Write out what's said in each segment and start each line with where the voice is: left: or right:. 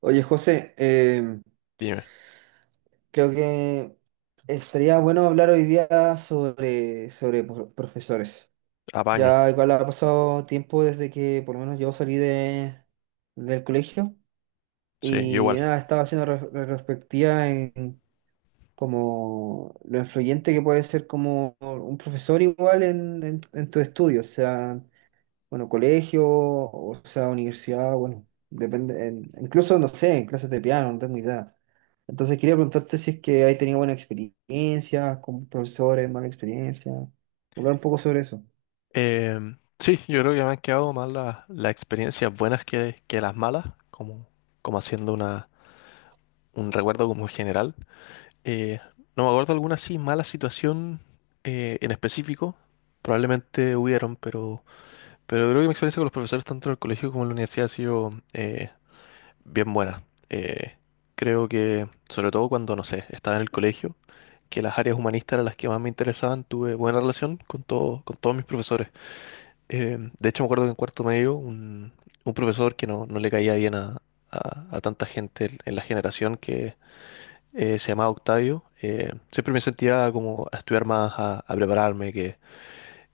right: Oye, José,
left: Dime,
right: creo que estaría bueno hablar hoy día sobre profesores.
left: apaño.
right: Ya igual ha pasado tiempo desde que por lo menos yo salí de, del colegio
left: Sí, yo
right: y
left: igual.
right: nada, estaba haciendo retrospectiva en como lo influyente que puede ser como un profesor igual en tu estudio. O sea, bueno, colegio, o sea, universidad, bueno, depende, incluso, no sé, en clases de piano, no tengo idea. Entonces quería preguntarte si es que hay tenido buena experiencia, con profesores, mala experiencia, hablar un poco sobre eso.
left: Sí, yo creo que me han quedado más las experiencias buenas que las malas, como, como haciendo un recuerdo como general. Eh, no me acuerdo alguna así mala situación en específico. Probablemente hubieron, pero creo que mi experiencia con los profesores tanto en el colegio como en la universidad ha sido bien buena. Eh, Creo que, sobre todo cuando, no sé, estaba en el colegio, que las áreas humanistas eran las que más me interesaban, tuve buena relación con todos mis profesores. De hecho, me acuerdo que en cuarto medio, un profesor que no le caía bien a tanta gente en la generación que se llamaba Octavio, siempre me sentía como a estudiar más, a prepararme, que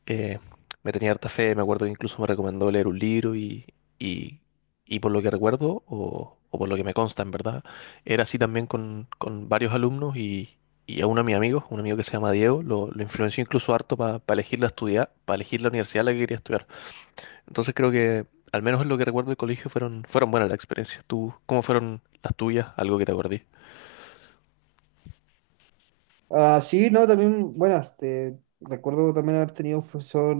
left: eh, me tenía harta fe. Me acuerdo que incluso me recomendó leer un libro, y, y por lo que recuerdo, o por lo que me consta en verdad, era así también con varios alumnos, y a uno de mis amigos, un amigo que se llama Diego, lo influenció incluso harto para elegir la estudiar, para elegir la universidad a la que quería estudiar. Entonces creo que, al menos en lo que recuerdo del colegio, fueron buenas las experiencias. ¿Tú, cómo fueron las tuyas? Algo que te acordé.
right: Ah, sí, no, también, bueno, este, recuerdo también haber tenido un profesor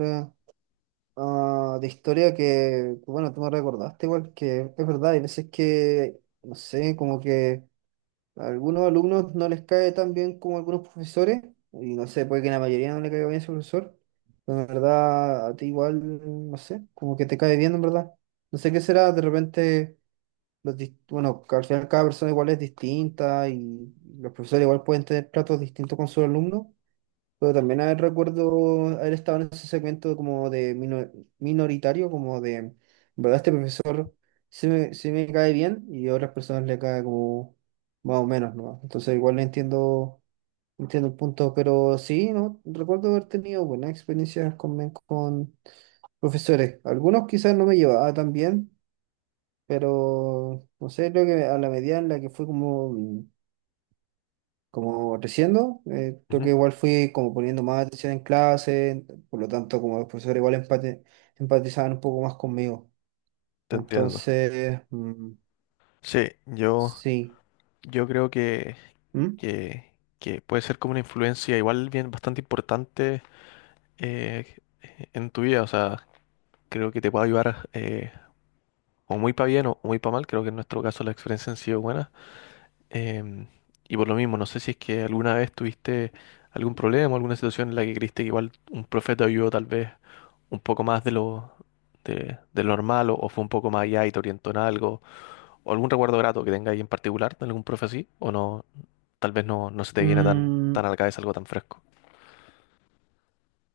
right: ah, de historia que, bueno, tú me recordaste igual, que es verdad, hay veces que, no sé, como que a algunos alumnos no les cae tan bien como a algunos profesores, y no sé, puede que la mayoría no le caiga bien su profesor, pero en verdad a ti igual, no sé, como que te cae bien en verdad. No sé qué será, de repente, los, bueno, que al final cada persona igual es distinta y los profesores igual pueden tener tratos distintos con sus alumnos, pero también a recuerdo haber estado en ese segmento como de minoritario, como de, en verdad, este profesor sí me cae bien y a otras personas le cae como más o menos, ¿no? Entonces igual entiendo, entiendo el punto, pero sí, ¿no? Recuerdo haber tenido buenas experiencias con profesores. Algunos quizás no me llevaba tan bien, pero no sé, creo que a la medida en la que fue como como creciendo, creo
left: Ujú,
right: que igual fui como poniendo más atención en clase, por lo tanto como los profesores igual empatizaban un poco más conmigo.
left: te entiendo.
right: Entonces, mm,
left: Sí,
right: sí.
left: yo creo que
right: ¿Mm?
left: que, que puede ser como una influencia igual bien bastante importante eh, en tu vida. O sea, creo que te puede ayudar, o muy para bien o muy para mal. Creo que en nuestro caso las experiencias han sido buenas. Em, y por lo mismo, no sé si es que alguna vez tuviste algún problema, alguna situación en la que creíste que igual un profe te ayudó tal vez un poco más de lo de lo normal, o fue un poco más allá y te orientó en algo, o algún recuerdo grato que tenga ahí en particular de algún profe así, o no, tal vez no se te viene
right: Mm,
left: tan a la cabeza algo tan fresco.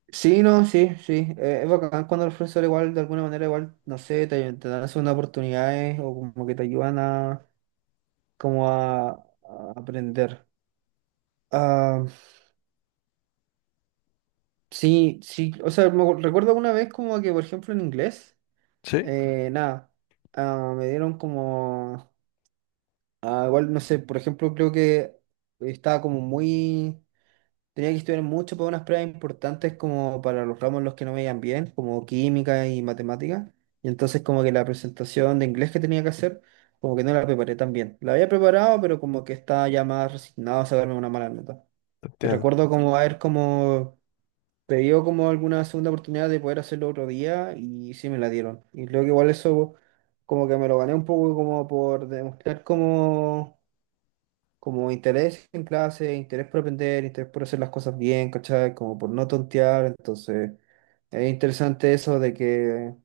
right: sí, no, sí, sí. Es bacán cuando los profesores igual, de alguna manera, igual, no sé, te dan segunda oportunidades o como que te ayudan a, como a aprender. Ah, sí, sí, o sea, me recuerdo una vez como que, por ejemplo, en inglés.
left: Sí,
right: Nada, ah, me dieron como, ah, igual no sé, por ejemplo, creo que estaba como muy, tenía que estudiar mucho para unas pruebas importantes como para los ramos en los que no me iban bien, como química y matemática, y entonces como que la presentación de inglés que tenía que hacer, como que no la preparé tan bien. La había preparado, pero como que estaba ya más resignado a sacarme una mala nota.
left: te
right: Y
left: entiendo,
right: recuerdo como haber como te como alguna segunda oportunidad de poder hacerlo otro día y sí me la dieron. Y creo que igual eso como que me lo gané un poco como por demostrar como, como interés en clase, interés por aprender, interés por hacer las cosas bien, ¿cachai? Como por no tontear. Entonces es interesante eso de que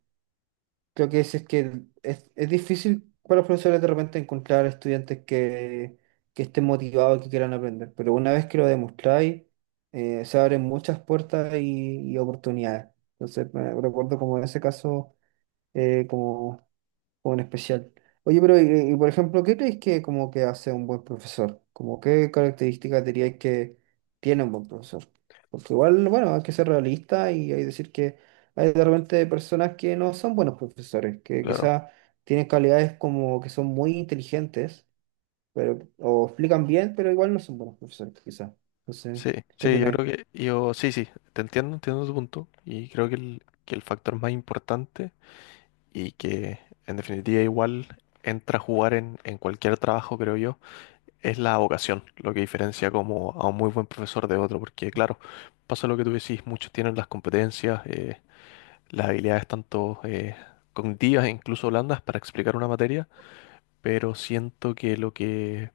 right: creo que es, es difícil para los profesores de repente encontrar estudiantes que estén motivados y que quieran aprender, pero una vez que lo demostráis, se abren muchas puertas y oportunidades. Entonces, me recuerdo como en ese caso, como o en especial. Oye, pero y, por ejemplo, ¿qué crees que como que hace un buen profesor? ¿Como qué características diríais que tiene un buen profesor? Porque igual, bueno, hay que ser realista y hay que decir que hay de repente personas que no son buenos profesores, que
left: claro.
right: quizás tienen calidades como que son muy inteligentes, pero, o explican bien, pero igual no son buenos profesores, quizás. Entonces,
left: Sí,
right: ¿qué
left: sí, yo
right: opináis?
left: creo que yo, sí, sí, te entiendo, entiendo tu punto. Y creo que el factor más importante y que en definitiva igual entra a jugar en cualquier trabajo, creo yo, es la vocación, lo que diferencia como a un muy buen profesor de otro. Porque claro, pasa lo que tú decís, muchos tienen las competencias, las habilidades tanto cognitivas e incluso blandas para explicar una materia, pero siento que lo que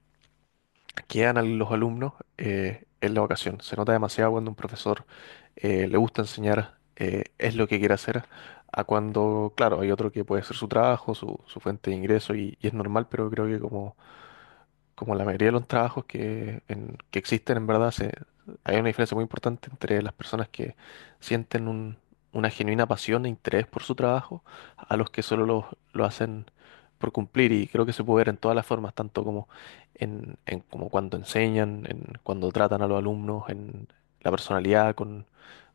left: quedan los alumnos, en la vocación. Se nota demasiado cuando un profesor, le gusta enseñar, es lo que quiere hacer, a cuando, claro, hay otro que puede ser su trabajo, su fuente de ingreso, y es normal. Pero creo que como la mayoría de los trabajos que, que existen, en verdad, hay una diferencia muy importante entre las personas que sienten una genuina pasión e interés por su trabajo, a los que solo lo hacen por cumplir. Y creo que se puede ver en todas las formas, tanto como, como cuando enseñan, en cuando tratan a los alumnos, en la personalidad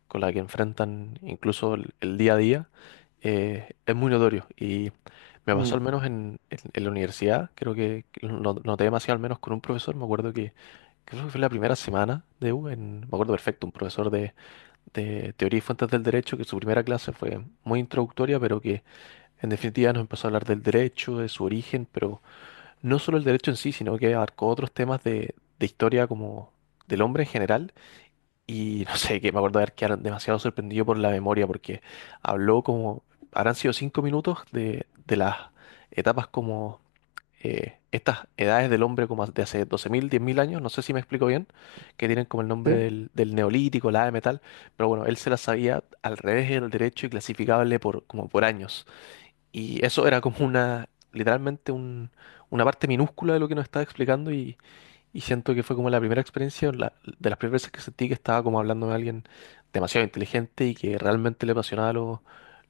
left: con la que enfrentan incluso el día a día. Es muy notorio. Y me pasó al
right: Mm,
left: menos en la universidad. Creo que lo noté demasiado al menos con un profesor. Me acuerdo que creo que fue la primera semana de U, me acuerdo perfecto, un profesor de teoría y fuentes del derecho, que su primera clase fue muy introductoria, pero que en definitiva nos empezó a hablar del derecho, de su origen, pero no solo el derecho en sí, sino que abarcó otros temas de historia como del hombre en general. Y no sé, que me acuerdo de haber quedado demasiado sorprendido por la memoria, porque habló como, habrán sido 5 minutos de las etapas como, estas edades del hombre como de hace 12.000 10.000 años, no sé si me explico bien, que tienen como el
right: ¿sí?
left: nombre del neolítico, la edad de metal, pero bueno, él se las sabía al revés y al derecho y clasificable por, como por años. Y eso era como literalmente una parte minúscula de lo que nos estaba explicando, y siento que fue como la primera experiencia, de las primeras veces que sentí que estaba como hablando de alguien demasiado inteligente y que realmente le apasionaba lo,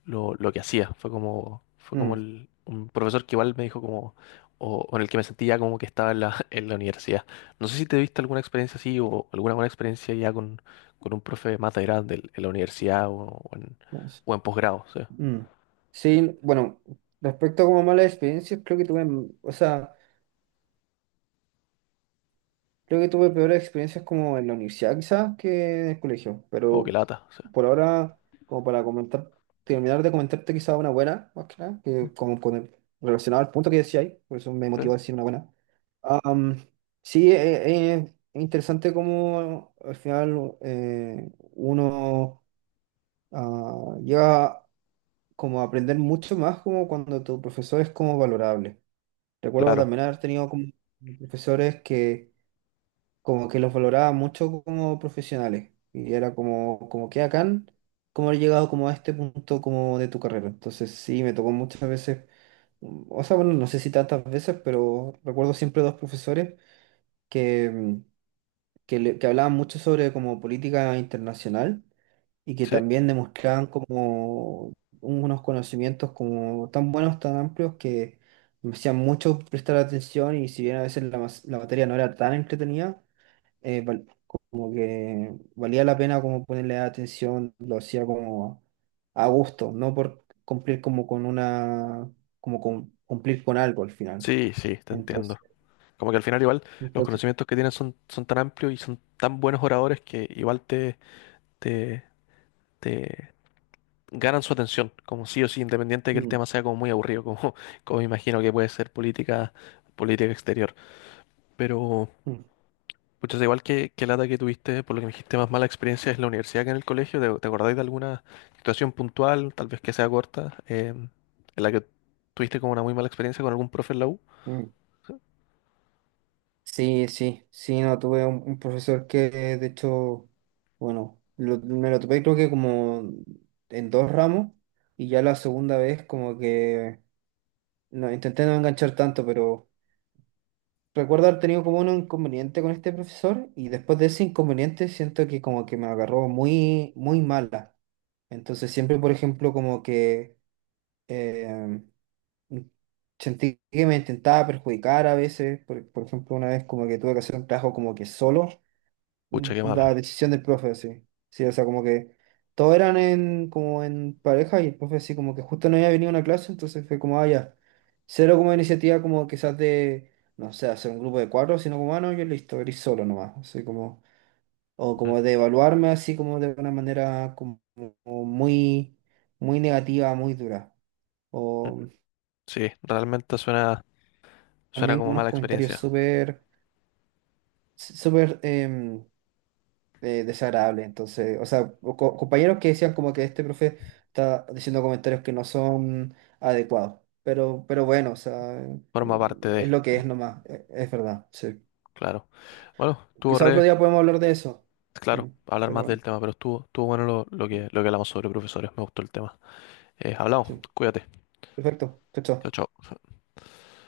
left: lo, lo que hacía. Fue como, fue como
right: Mm,
left: el- un profesor que igual me dijo como, o en el que me sentía como que estaba en la, en la universidad. No sé si te viste alguna experiencia así o alguna buena experiencia ya con un profe más de grande en la universidad o, o en,
right: vamos.
left: o en posgrado, sí,
right: Mm.
left: sí.
right: Sí, bueno, respecto a como malas experiencias, creo que tuve, mm, o sea, creo que tuve peores experiencias como en la universidad quizás que en el colegio,
left: O que
right: pero
left: lata, sí.
right: por ahora, como para comentar, terminar de comentarte quizás una buena, más que nada, que como con relacionado al punto que decía ahí, por eso me
left: ¿Eh?
right: motivó a decir una buena. Am, sí, es interesante cómo al final uno ah, llega como a aprender mucho más como cuando tu profesor es como valorable. Recuerdo
left: Claro,
right: también haber tenido como profesores que como que los valoraba mucho como profesionales y era como, como que acá, como he llegado como a este punto como de tu carrera. Entonces sí, me tocó muchas veces, mm, o sea, bueno, no sé si tantas veces, pero recuerdo siempre dos profesores que, mm, que hablaban mucho sobre como política internacional y que
left: sí,
right: también demostraban como unos conocimientos como tan buenos, tan amplios que me hacían mucho prestar atención y si bien a veces la materia no era tan entretenida, eh, val- como que valía la pena como ponerle atención, lo hacía como a gusto, no por cumplir como con una, como cumplir con algo al final.
left: sí, sí, te entiendo.
right: Entonces,
left: Como que al final igual los
right: entonces,
left: conocimientos que tienen son tan amplios y son tan buenos oradores que igual te, te ganan su atención, como sí o sí, independiente de que el
right: mm,
left: tema sea como muy aburrido, como imagino que puede ser política, política exterior. Pero,
right: mm,
left: pucha, igual que lata que tuviste, por lo que me dijiste, más mala experiencia es la universidad que en el colegio. Te acordáis de alguna situación puntual, tal vez que sea corta, en la que tuviste como una muy mala experiencia con algún profe en la U?
right: mm. Sí, sí, sí, no, tuve un profesor que de hecho, bueno, me lo topé creo que como en dos ramos y ya la segunda vez como que no, intenté no enganchar tanto, pero recuerdo haber tenido como un inconveniente con este profesor y después de ese inconveniente siento que como que me agarró muy, muy mala. Entonces siempre, por ejemplo, como que eh, sentí que me intentaba perjudicar a veces. Por ejemplo, una vez como que tuve que hacer un trabajo como que solo
left: Pucha, qué
right: la
left: mala.
right: decisión del profe, sí. Sí, o sea, como que todos eran en, como en pareja y el profe sí, como que justo no había venido a una clase, entonces fue como, ah, ya. Cero como iniciativa como quizás de, no sé, hacer un grupo de cuatro, sino como, ah, no, yo listo, eres solo nomás. Así como, o
left: Mm,
right: como de evaluarme así como de una manera como, como muy, muy negativa, muy dura.
left: mm.
right: O
left: Sí, realmente suena
right: también
left: como
right: como unos
left: mala
right: comentarios
left: experiencia.
right: súper, súper desagradable. Entonces, o sea, o compañeros que decían como que este profe está diciendo comentarios que no son adecuados. Pero bueno, o sea,
left: Forma parte
right: es
left: de,
right: lo que
left: sí,
right: es nomás, es verdad, sí.
left: claro. Bueno,
right: Quizá otro día podemos hablar de eso. Sí,
left: claro, hablar
right: pero
left: más
right: bueno,
left: del tema, pero estuvo bueno lo que hablamos sobre profesores. Me gustó el tema. Hablamos,
right: sí.
left: cuídate.
right: Perfecto. Chao,
left: Chao,
right: chao.
left: chao.